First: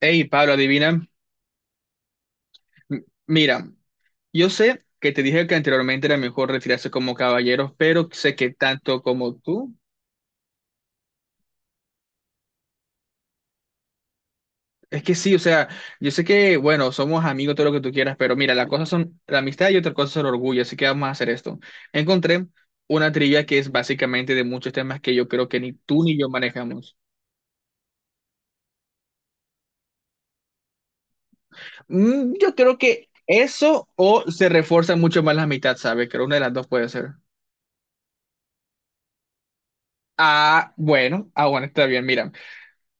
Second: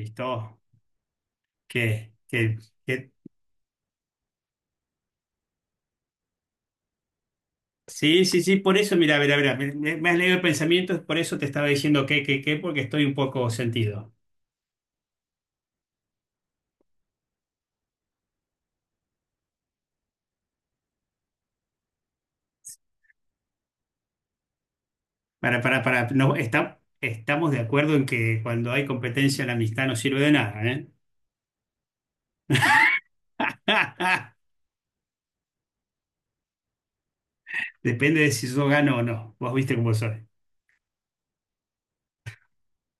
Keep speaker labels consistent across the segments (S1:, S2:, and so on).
S1: Hey, Pablo, adivina.
S2: ¿Qué? ¿Qué? ¿Qué?
S1: Mira, yo sé que te dije que anteriormente era mejor retirarse como caballeros, pero
S2: Sí,
S1: sé
S2: sí,
S1: que
S2: sí, por eso,
S1: tanto
S2: mira, mira,
S1: como
S2: mira, me,
S1: tú.
S2: me- me has leído el pensamiento, por eso te estaba diciendo qué, qué, qué, porque estoy un poco sentido.
S1: Es que sí, o sea, yo sé que, bueno, somos amigos, todo lo que tú quieras, pero mira, las cosas son la amistad y otra cosa es el orgullo, así que vamos a hacer esto. Encontré una trivia que es básicamente de muchos temas que yo creo que ni tú
S2: Para,
S1: ni yo
S2: no,
S1: manejamos.
S2: estamos de acuerdo en que cuando hay competencia la amistad no sirve de nada, ¿eh?
S1: Yo creo que eso o se refuerza mucho más la amistad, ¿sabes? Creo una de las dos puede ser.
S2: Depende de si yo gano o no. Vos viste cómo soy.
S1: Ah, bueno, ah, bueno, está bien, mira.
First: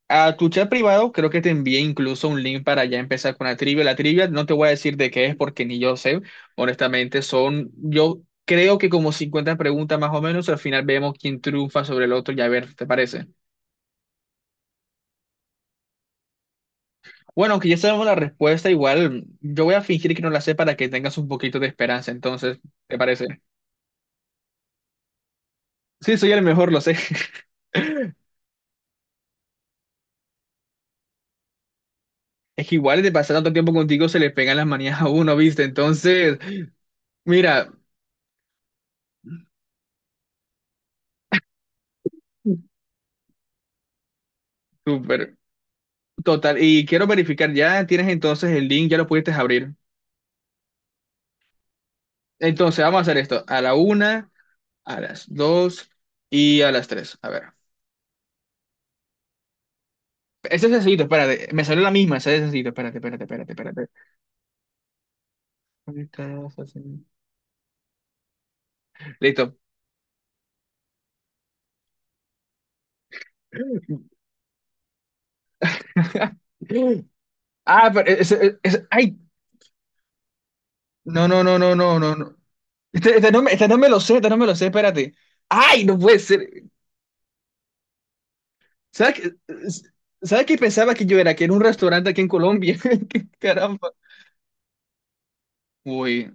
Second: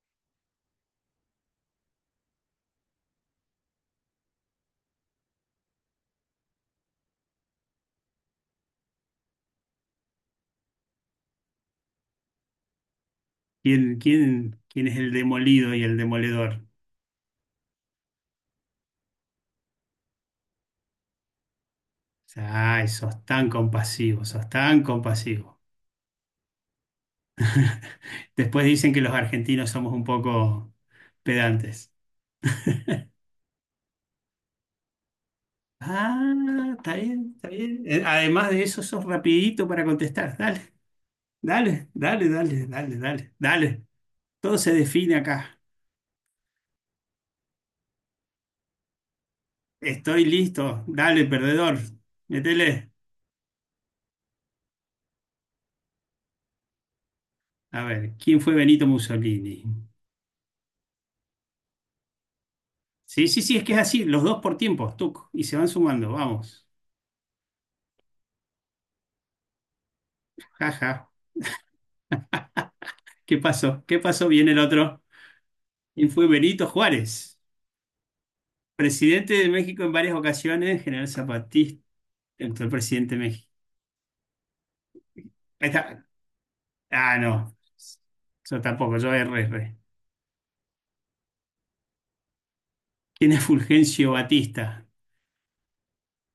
S1: A tu chat privado creo que te envié incluso un link para ya empezar con la trivia. La trivia no te voy a decir de qué es porque ni yo sé. Honestamente, yo creo que como 50 preguntas más o menos. Al final vemos quién triunfa sobre el otro y a ver, ¿te parece?
S2: ¿Quién es el demolido y el demoledor?
S1: Bueno, aunque ya sabemos la respuesta, igual yo voy a fingir que no la sé para que tengas un poquito de esperanza. Entonces,
S2: Ay,
S1: ¿te
S2: sos
S1: parece?
S2: tan compasivo, sos tan compasivo.
S1: Sí, soy el mejor, lo sé.
S2: Después dicen que los argentinos somos un poco pedantes.
S1: Es que igual de pasar tanto tiempo contigo se le pegan las manías a uno, ¿viste? Entonces,
S2: Ah, está bien, está
S1: mira,
S2: bien. Además de eso, sos rapidito para contestar. Dale, dale, dale, dale, dale, dale, dale. Todo se define
S1: súper.
S2: acá.
S1: Total, y quiero verificar, ya tienes entonces el link, ya lo pudiste abrir.
S2: Estoy listo. Dale, perdedor.
S1: Entonces,
S2: Métele.
S1: vamos a hacer esto, a la una, a las dos y a las tres. A ver.
S2: A ver, ¿quién fue Benito Mussolini?
S1: Este es sencillito, espérate, me salió la misma, ese es sencillito, espérate, espérate,
S2: Sí, sí,
S1: espérate,
S2: sí, es que es
S1: espérate.
S2: así. Los dos por tiempos, tuc. Y se van sumando. Vamos.
S1: Listo.
S2: Jaja. ¿Qué pasó? ¿Qué pasó? Viene el otro. ¿Quién fue Benito Juárez?
S1: Ah, pero ay,
S2: Presidente de México en varias ocasiones, general
S1: no, no, no, no,
S2: zapatista,
S1: no, no, no.
S2: actual presidente de México.
S1: Este no me lo sé, este no me lo sé, espérate.
S2: Ahí
S1: Ay, no
S2: está.
S1: puede ser.
S2: Ah, no. Yo tampoco, yo
S1: ¿Sabes qué?
S2: RR.
S1: ¿Sabes qué pensaba que yo era? Que era un restaurante aquí en Colombia. Qué
S2: ¿Quién es
S1: caramba.
S2: Fulgencio Batista?
S1: Uy,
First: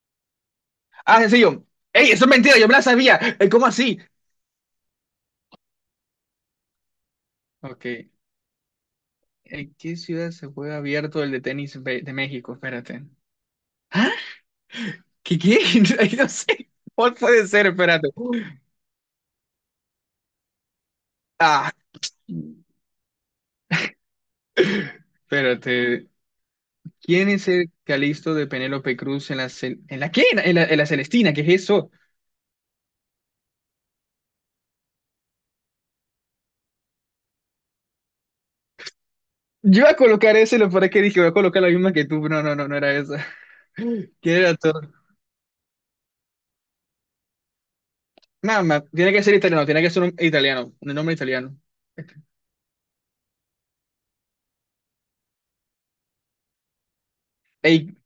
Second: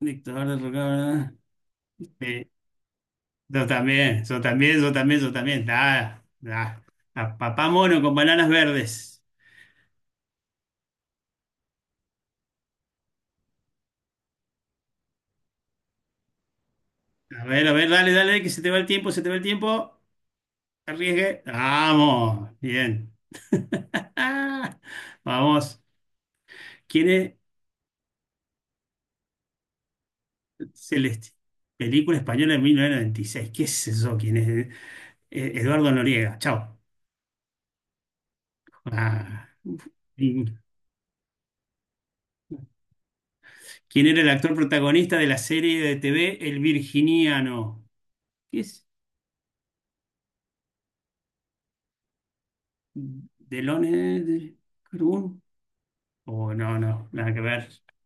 S2: Dictador de
S1: ah,
S2: Roca-
S1: sencillo. ¡Ey, eso es
S2: Sí,
S1: mentira! Yo me la sabía. ¿Cómo
S2: yo
S1: así?
S2: también, yo también, yo también, yo también. Ah, ah. A papá
S1: Ok.
S2: mono con bananas verdes.
S1: ¿En qué ciudad se juega abierto el de tenis de México? Espérate. ¿Ah? ¿Qué, qué? Ay, no sé. ¿Cuál puede ser?
S2: A ver,
S1: Espérate.
S2: dale, dale, que se te va el tiempo, se te va el tiempo. Arriesgue.
S1: Ah,
S2: Vamos, bien. Vamos.
S1: espérate.
S2: ¿Quién
S1: ¿Quién
S2: es
S1: es el Calisto de Penélope Cruz en la, ¿en la qué? En la
S2: Celeste?
S1: Celestina, ¿qué es eso?
S2: Película española de 1996. ¿Qué es eso? ¿Quién es? Eduardo Noriega. Chao. Ah.
S1: Yo iba a colocar ese, lo para que dije, voy a colocar la misma que tú. No, no, no, no era esa.
S2: ¿Quién era el
S1: ¿Quién
S2: actor
S1: era todo?
S2: protagonista de la serie de TV El Virginiano? ¿Qué
S1: Nada más,
S2: es?
S1: tiene que ser italiano, tiene que ser un italiano, un nombre italiano. Este,
S2: ¿Delone de Carbón? Oh, no, no, nada que ver.
S1: ey,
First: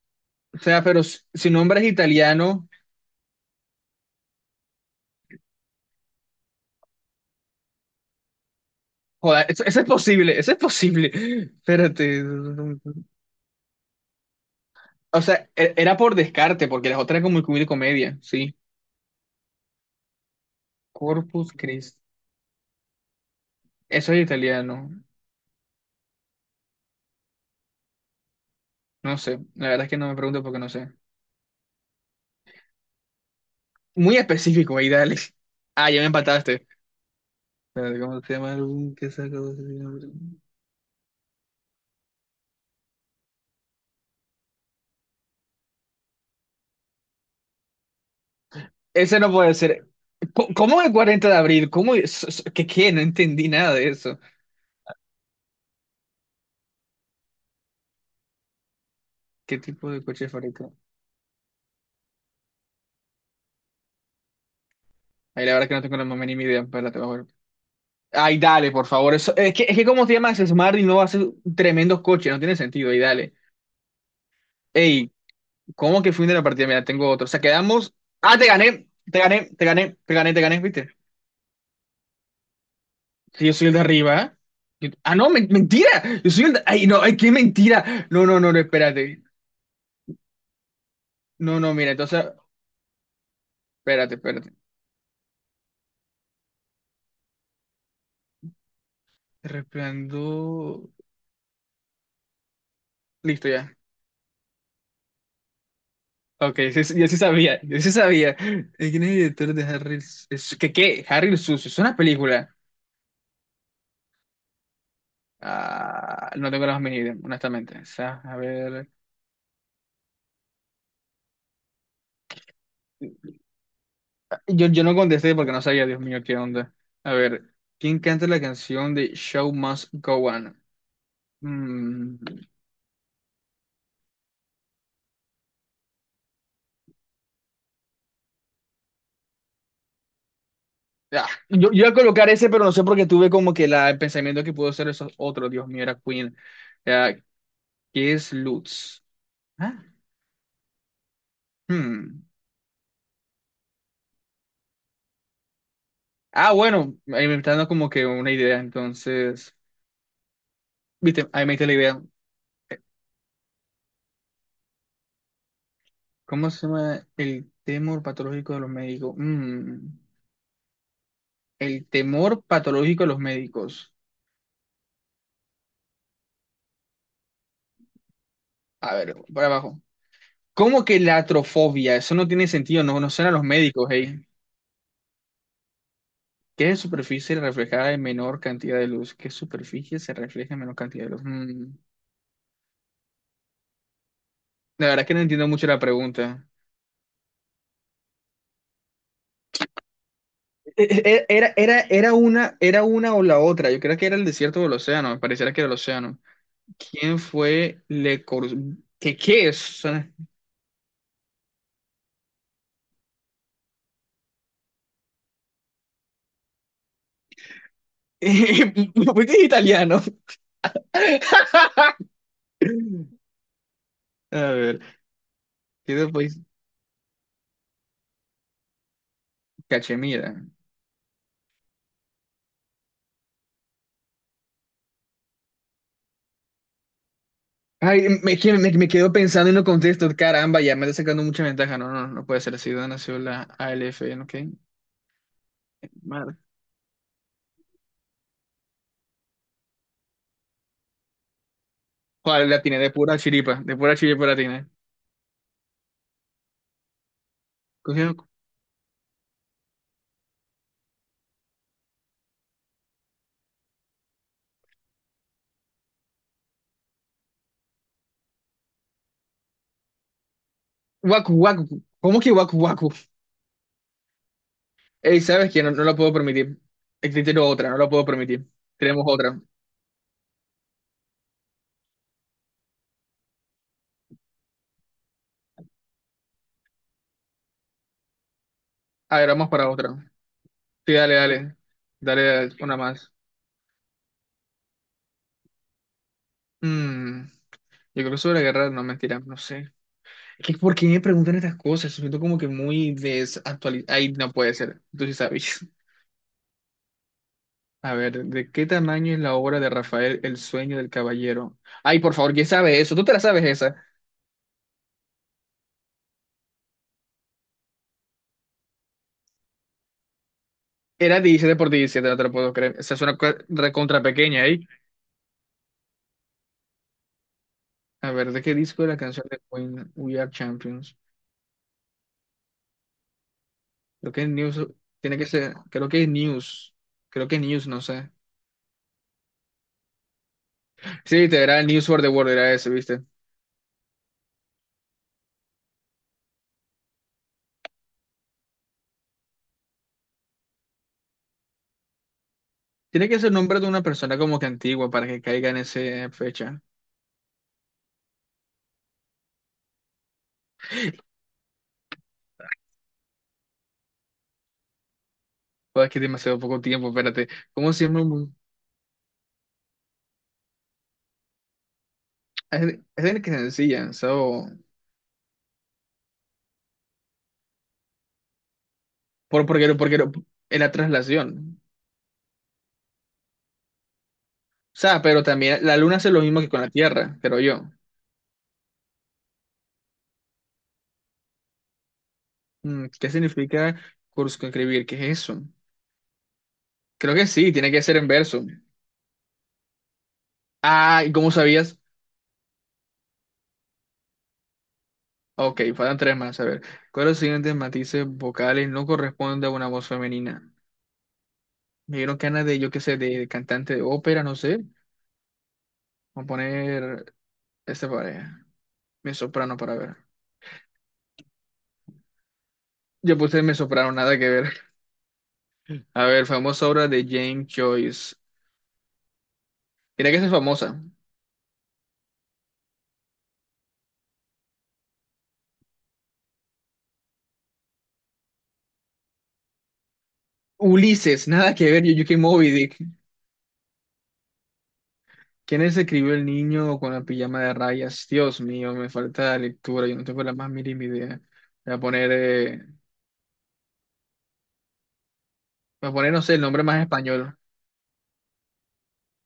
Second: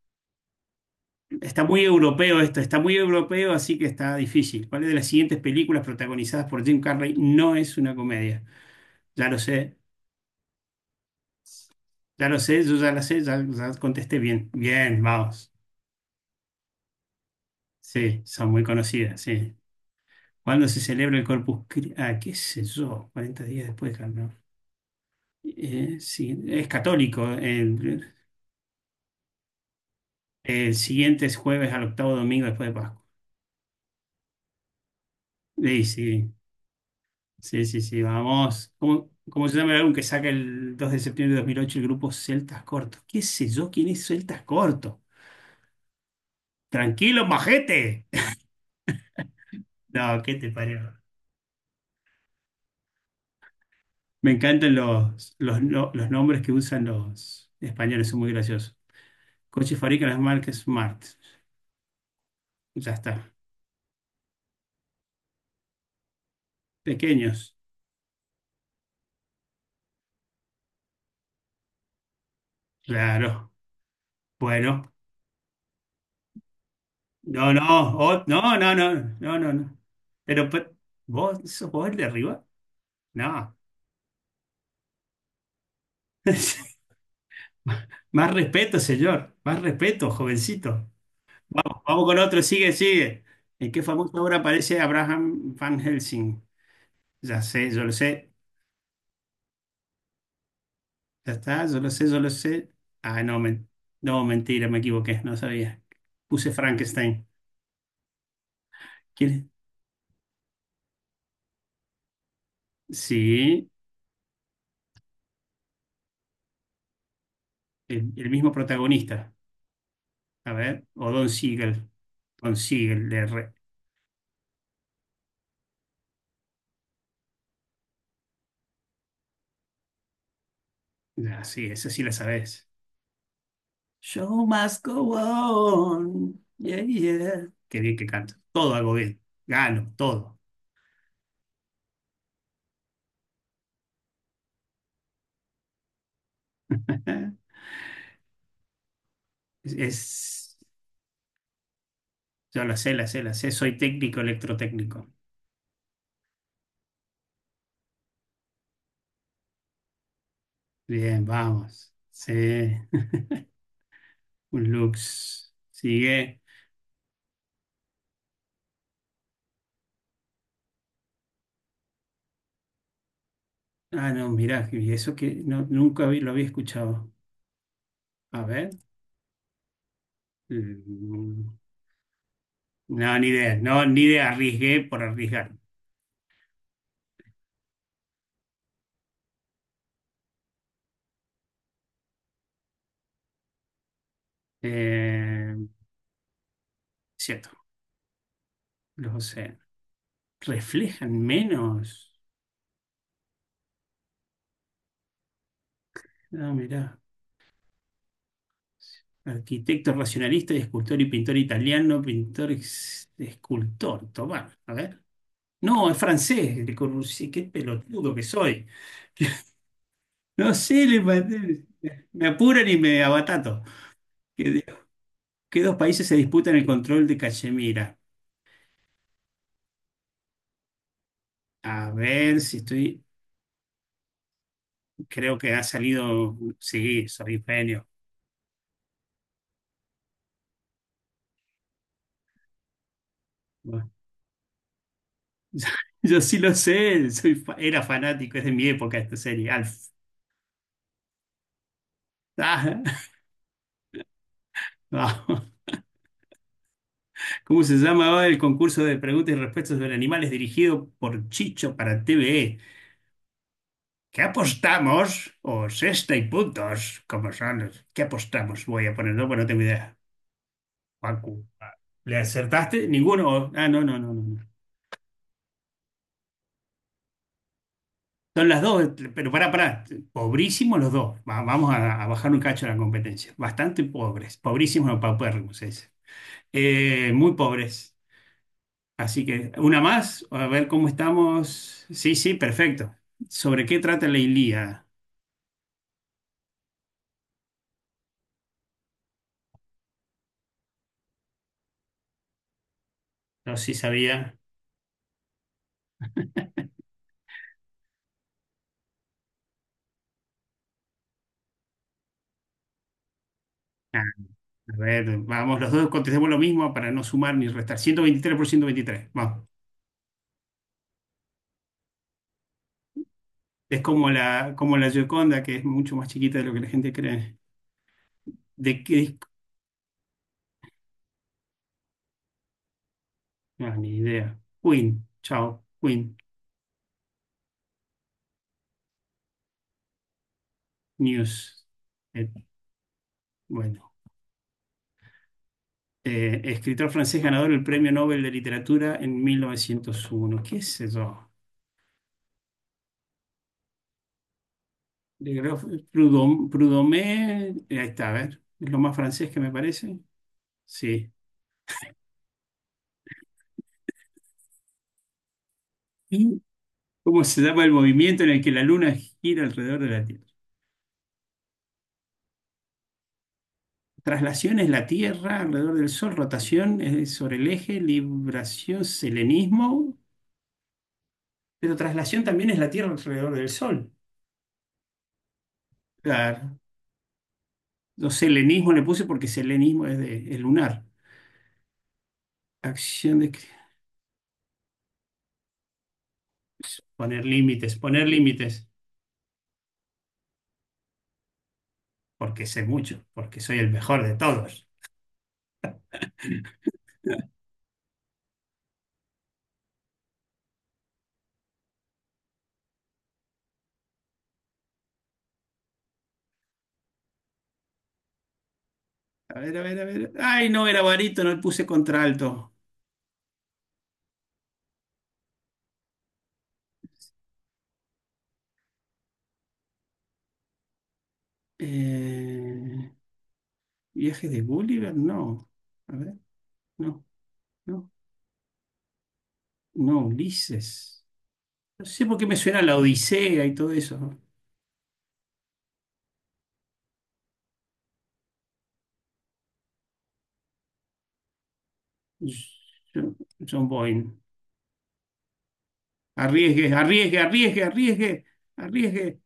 S1: o sea, pero si
S2: Está
S1: nombre
S2: muy
S1: es
S2: europeo esto,
S1: italiano,
S2: está muy europeo, así que está difícil. ¿Cuál de las siguientes películas protagonizadas por Jim Carrey no es una comedia? Ya lo
S1: joder, eso,
S2: sé,
S1: eso es posible, eso es posible. Espérate.
S2: ya lo sé, yo ya la sé, ya, ya contesté bien. Bien,
S1: O sea,
S2: vamos.
S1: era por descarte, porque las otras eran como muy comedia,
S2: Sí, son
S1: sí.
S2: muy conocidas, sí. ¿Cuándo se celebra el
S1: Corpus
S2: Corpus Christi?
S1: Christi.
S2: Ah, qué sé yo, 40 días después, claro,
S1: Eso es
S2: ¿no?
S1: italiano.
S2: Sí, es católico.
S1: No sé, la verdad es que no me pregunto porque no
S2: El
S1: sé.
S2: siguiente es jueves al octavo domingo después de Pascua.
S1: Muy específico, ahí dale.
S2: Sí,
S1: Ah, ya me
S2: sí,
S1: empataste.
S2: sí, sí,
S1: Espérate,
S2: sí,
S1: ¿cómo se llama el
S2: vamos.
S1: álbum
S2: ¿Cómo,
S1: que saca?
S2: cómo se
S1: doce
S2: llama el
S1: de
S2: álbum que saca
S1: abril?
S2: el 2 de septiembre de 2008 el grupo Celtas Cortos? ¿Qué sé yo quién es Celtas Cortos? Tranquilo, majete.
S1: Ese no puede ser.
S2: No, ¿qué te parece?
S1: ¿Cómo el 40 de abril? ¿Cómo? ¿Qué, qué? No entendí nada de eso.
S2: Me encantan los, no- los nombres que usan los españoles, son muy graciosos.
S1: ¿Qué
S2: Coches
S1: tipo de
S2: fabrican las
S1: coche es
S2: marcas
S1: favorito?
S2: Smart. Ya está.
S1: Ahí la verdad es que no tengo la más mínima idea. Espérate,
S2: Pequeños.
S1: ay, dale, por favor. Eso, es que como se llama ese Smart y no hace tremendos coches, no tiene sentido. Ay, dale.
S2: Claro. Bueno.
S1: Ey, ¿cómo que fin de la partida? Mira, tengo otro. O sea,
S2: No, no,
S1: quedamos. Ah, te
S2: no, no,
S1: gané,
S2: no,
S1: te
S2: no,
S1: gané,
S2: no,
S1: te
S2: no.
S1: gané, te gané, te
S2: Pero,
S1: gané, ¿viste?
S2: ¿vos sos vos el de arriba?
S1: Sí, yo
S2: No.
S1: soy el de arriba. ¿Eh? Ah, no, mentira. Yo soy el de. Ay, no, ay, qué mentira. No,
S2: Más
S1: no, no, no,
S2: respeto,
S1: espérate.
S2: señor. Más respeto, jovencito.
S1: No, no,
S2: Vamos,
S1: mira,
S2: vamos con
S1: entonces,
S2: otro. Sigue, sigue. ¿En qué
S1: espérate,
S2: famosa obra
S1: espérate.
S2: aparece Abraham Van Helsing? Ya sé, yo lo sé.
S1: Resplandor.
S2: Ya está, yo lo sé, yo lo sé. Ah,
S1: Listo, ya.
S2: no, mentira, me equivoqué. No sabía. Puse
S1: Ok, sí, sí, yo sí
S2: Frankenstein.
S1: sabía, yo sí sabía. ¿Quién es el
S2: ¿Quién
S1: director de Harry? ¿Qué, qué? Harry el Sucio, es una película.
S2: es? Sí,
S1: Ah, no tengo las medidas, honestamente. O sea,
S2: el
S1: a
S2: mismo
S1: ver.
S2: protagonista. A ver, o Don Siegel. Don Siegel.
S1: Yo no contesté porque no sabía, Dios mío, qué onda. A ver, ¿quién canta la canción de Show Must Go On?
S2: Ah, sí, esa sí la
S1: Mm,
S2: sabes. Show must go on. Yeah, yeah. Qué bien que canto. Todo hago bien. Gano, todo.
S1: yo iba a colocar ese, pero no sé porque tuve como que la, el pensamiento que pudo ser esos otros. Dios mío, era Queen. Ah,
S2: Ajá.
S1: ¿qué es Lutz?
S2: Es,
S1: Ah,
S2: es-
S1: hmm.
S2: yo la sé, la sé, la sé. Soy técnico electrotécnico.
S1: Ah, bueno, ahí me está dando como que una idea. Entonces,
S2: Bien,
S1: viste, ahí me está la
S2: vamos.
S1: idea.
S2: Sí. Un Lux. Sigue.
S1: ¿Cómo se llama el temor patológico de los médicos? Mm. El temor patológico de los médicos.
S2: Ah, no, mirá, y eso que no, nunca lo había escuchado. A ver.
S1: A ver, para abajo. ¿Cómo que la
S2: Mm.
S1: atrofobia? Eso no tiene sentido, no
S2: No,
S1: conocen
S2: ni
S1: a los
S2: idea. No,
S1: médicos,
S2: ni
S1: hey.
S2: idea. Arriesgué por arriesgar.
S1: ¿Qué superficie reflejará en menor cantidad de luz? ¿Qué superficie se refleja en menor cantidad de luz? La verdad es que no entiendo
S2: Eh,
S1: mucho la pregunta.
S2: cierto. Lo sé.
S1: E-
S2: Reflejan
S1: e- Era, era,
S2: menos.
S1: era una, era una o la otra. Yo creo que era el desierto o el océano. Me pareciera que era el océano.
S2: Ah, mirá.
S1: ¿Quién fue Le Corbusier? ¿Qué, qué es?
S2: Arquitecto racionalista y escultor y pintor italiano, pintor escultor. Tomá, a ver. No, es francés, Le Corbusier, qué pelotudo que soy.
S1: ¿Por qué es italiano?
S2: No sé, me apuran y me abatato.
S1: A
S2: ¿Qué,
S1: ver,
S2: qué dos
S1: ¿qué
S2: países se disputan el control de Cachemira?
S1: Cachemira.
S2: A ver si estoy. Creo que ha salido. Sí, soy un genio.
S1: Ay, me quedo pensando y no contesto. Caramba, ya me está sacando mucha ventaja. No, no, no no puede ser así. Ciudad nació la ALF, ¿ok?
S2: Yo
S1: Madre.
S2: sí lo sé, era fanático, es de mi época esta serie, Alf.
S1: Joder, la tiene
S2: Ah,
S1: de pura chiripa la tiene.
S2: vamos. ¿Cómo se
S1: Cogió-
S2: llamaba el concurso de preguntas y respuestas sobre animales dirigido por Chicho para TVE? ¿Qué apostamos? O sexta y puntos, como son los- ¿Qué apostamos? Voy a ponerlo, porque no tengo idea. Paco,
S1: Guacu, guacu.
S2: ¿le
S1: ¿Cómo que guacu,
S2: acertaste?
S1: guacu?
S2: Ninguno. Ah, no, no, no, no, no.
S1: Ey, ¿sabes qué? No, no lo puedo permitir. Existe otra, no lo puedo permitir.
S2: Son las dos,
S1: Tenemos
S2: pero
S1: otra.
S2: pará, pará. Pobrísimos los dos. Vamos a bajar un cacho la competencia. Bastante pobres. Pobrísimos o paupérrimos, ese. Muy pobres.
S1: A
S2: Así
S1: ver, vamos
S2: que
S1: para
S2: una
S1: otra.
S2: más, a ver cómo
S1: Sí, dale, dale.
S2: estamos. Sí,
S1: Dale,
S2: sí,
S1: dale, una
S2: perfecto.
S1: más.
S2: ¿Sobre qué trata la Ilíada?
S1: Mm, yo creo que sobre la guerra, no, mentira, no sé. Es que ¿por qué me preguntan estas cosas? Siento como que muy
S2: No sé si
S1: desactualizado. Ay, no
S2: sabía.
S1: puede ser. Tú sí sabes. A ver, ¿de qué tamaño es la obra de Rafael El sueño del caballero? Ay, por favor, ¿quién sabe eso? ¿Tú te la sabes esa?
S2: Ah, a ver, vamos, los dos contestemos lo mismo para no sumar ni restar. 123 por 123. Vamos.
S1: Era 17 por 17, no te lo puedo creer. Esa es una
S2: Es
S1: recontra pequeña ahí.
S2: como la Gioconda, que es mucho más chiquita de lo que la gente cree.
S1: A ver, ¿de qué
S2: ¿De
S1: disco es
S2: qué
S1: la canción
S2: disco?
S1: de Queen We Are Champions?
S2: No, ni
S1: Creo que es
S2: idea.
S1: News.
S2: Queen,
S1: Tiene que ser.
S2: chao.
S1: Creo que es
S2: Queen,
S1: News. Creo que News, no sé. Sí, te era
S2: News.
S1: News for the
S2: Eh,
S1: World, era ese, ¿viste?
S2: bueno. Escritor francés ganador del Premio Nobel de Literatura en 1901. ¿Qué es eso?
S1: Tiene que ser nombre de una persona como que antigua para que
S2: Yo
S1: caiga
S2: creo
S1: en
S2: que
S1: esa fecha.
S2: Prudhomé, ahí está, a ver, es lo más francés que me parece. Sí.
S1: Joder, es que demasiado
S2: ¿Y
S1: poco tiempo,
S2: ¿Cómo
S1: espérate.
S2: se llama el
S1: ¿Cómo se llama?
S2: movimiento en el que la luna gira alrededor de la Tierra?
S1: Es es el que se ensillan, so,
S2: Traslación es la Tierra alrededor del Sol, rotación es sobre el eje, libración,
S1: por, porque,
S2: selenismo,
S1: porque es la traslación.
S2: pero traslación también es la Tierra alrededor del Sol.
S1: O sea, pero también la luna hace lo mismo que
S2: Claro.
S1: con la Tierra, creo yo.
S2: Yo selenismo le puse porque selenismo es de es lunar.
S1: ¿Qué
S2: Acción de
S1: significa circunscribir? ¿Qué es eso? Creo que sí, tiene que ser
S2: poner
S1: en verso.
S2: límites,
S1: Ah, ¿y cómo sabías?
S2: porque sé mucho, porque soy el mejor de todos.
S1: Ok, faltan tres más, a ver. ¿Cuáles los siguientes matices vocales no corresponde a una voz femenina? Me dieron ganas de, yo qué sé, de cantante de ópera, no sé. Vamos a poner esta pareja, mi
S2: A ver,
S1: soprano
S2: a
S1: para
S2: ver, a
S1: ver.
S2: ver. Ay, no, era barítono, le puse contralto.
S1: Yo puse me sopraron, nada que ver. A ver, famosa obra de James Joyce. Mira que esa es famosa.
S2: Eh, viaje de Gulliver, no. A ver, no, no, no, Ulises.
S1: Ulises, nada que ver,
S2: No sé
S1: Yuyuki
S2: por qué me
S1: Moby
S2: suena la
S1: Dick.
S2: Odisea y todo eso.
S1: ¿Quién es escribió El niño con la pijama de rayas? Dios mío, me falta lectura, yo no tengo la más mínima idea. Voy a poner, eh,
S2: John, John Boyne.
S1: voy a poner, no sé, el nombre
S2: Arriesgue,
S1: más
S2: arriesgue,
S1: español.
S2: arriesgue, arriesgue, arriesgue.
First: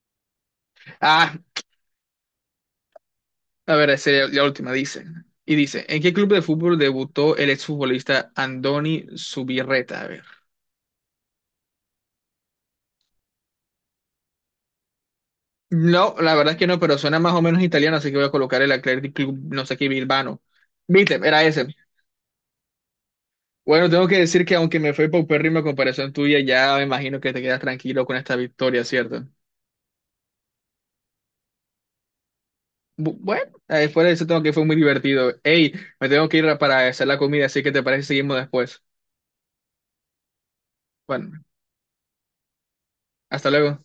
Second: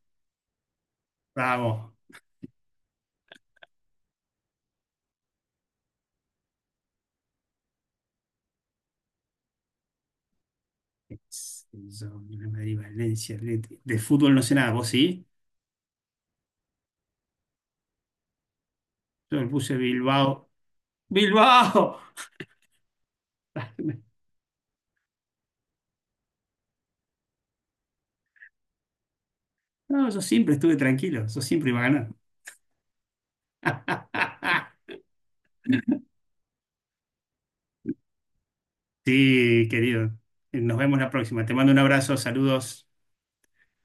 S1: Ah,
S2: Bravo.
S1: a ver, esa es la última, dice. Y dice, ¿en qué club de fútbol debutó el exfutbolista Andoni Zubirreta?
S2: Yo, Real Madrid, Valencia, Atleti. De fútbol no sé nada, ¿vos sí?
S1: No, la verdad es que no, pero suena más o menos italiano, así que voy a colocar el Athletic Club,
S2: Yo le
S1: no
S2: puse
S1: sé qué, Bilbao.
S2: Bilbao.
S1: Viste, era ese.
S2: ¡Bilbao!
S1: Bueno, tengo que decir que aunque me fue paupérrimo a comparación tuya, ya me imagino que te quedas tranquilo con esta victoria, ¿cierto?
S2: No, yo siempre estuve tranquilo, yo siempre iba a ganar.
S1: Bueno, fuera de eso tengo que fue muy divertido. Ey, me tengo que ir para hacer la comida, así que te parece que seguimos después.
S2: Sí, querido. Nos vemos la
S1: Bueno,
S2: próxima. Te mando un abrazo, saludos.
S1: hasta luego.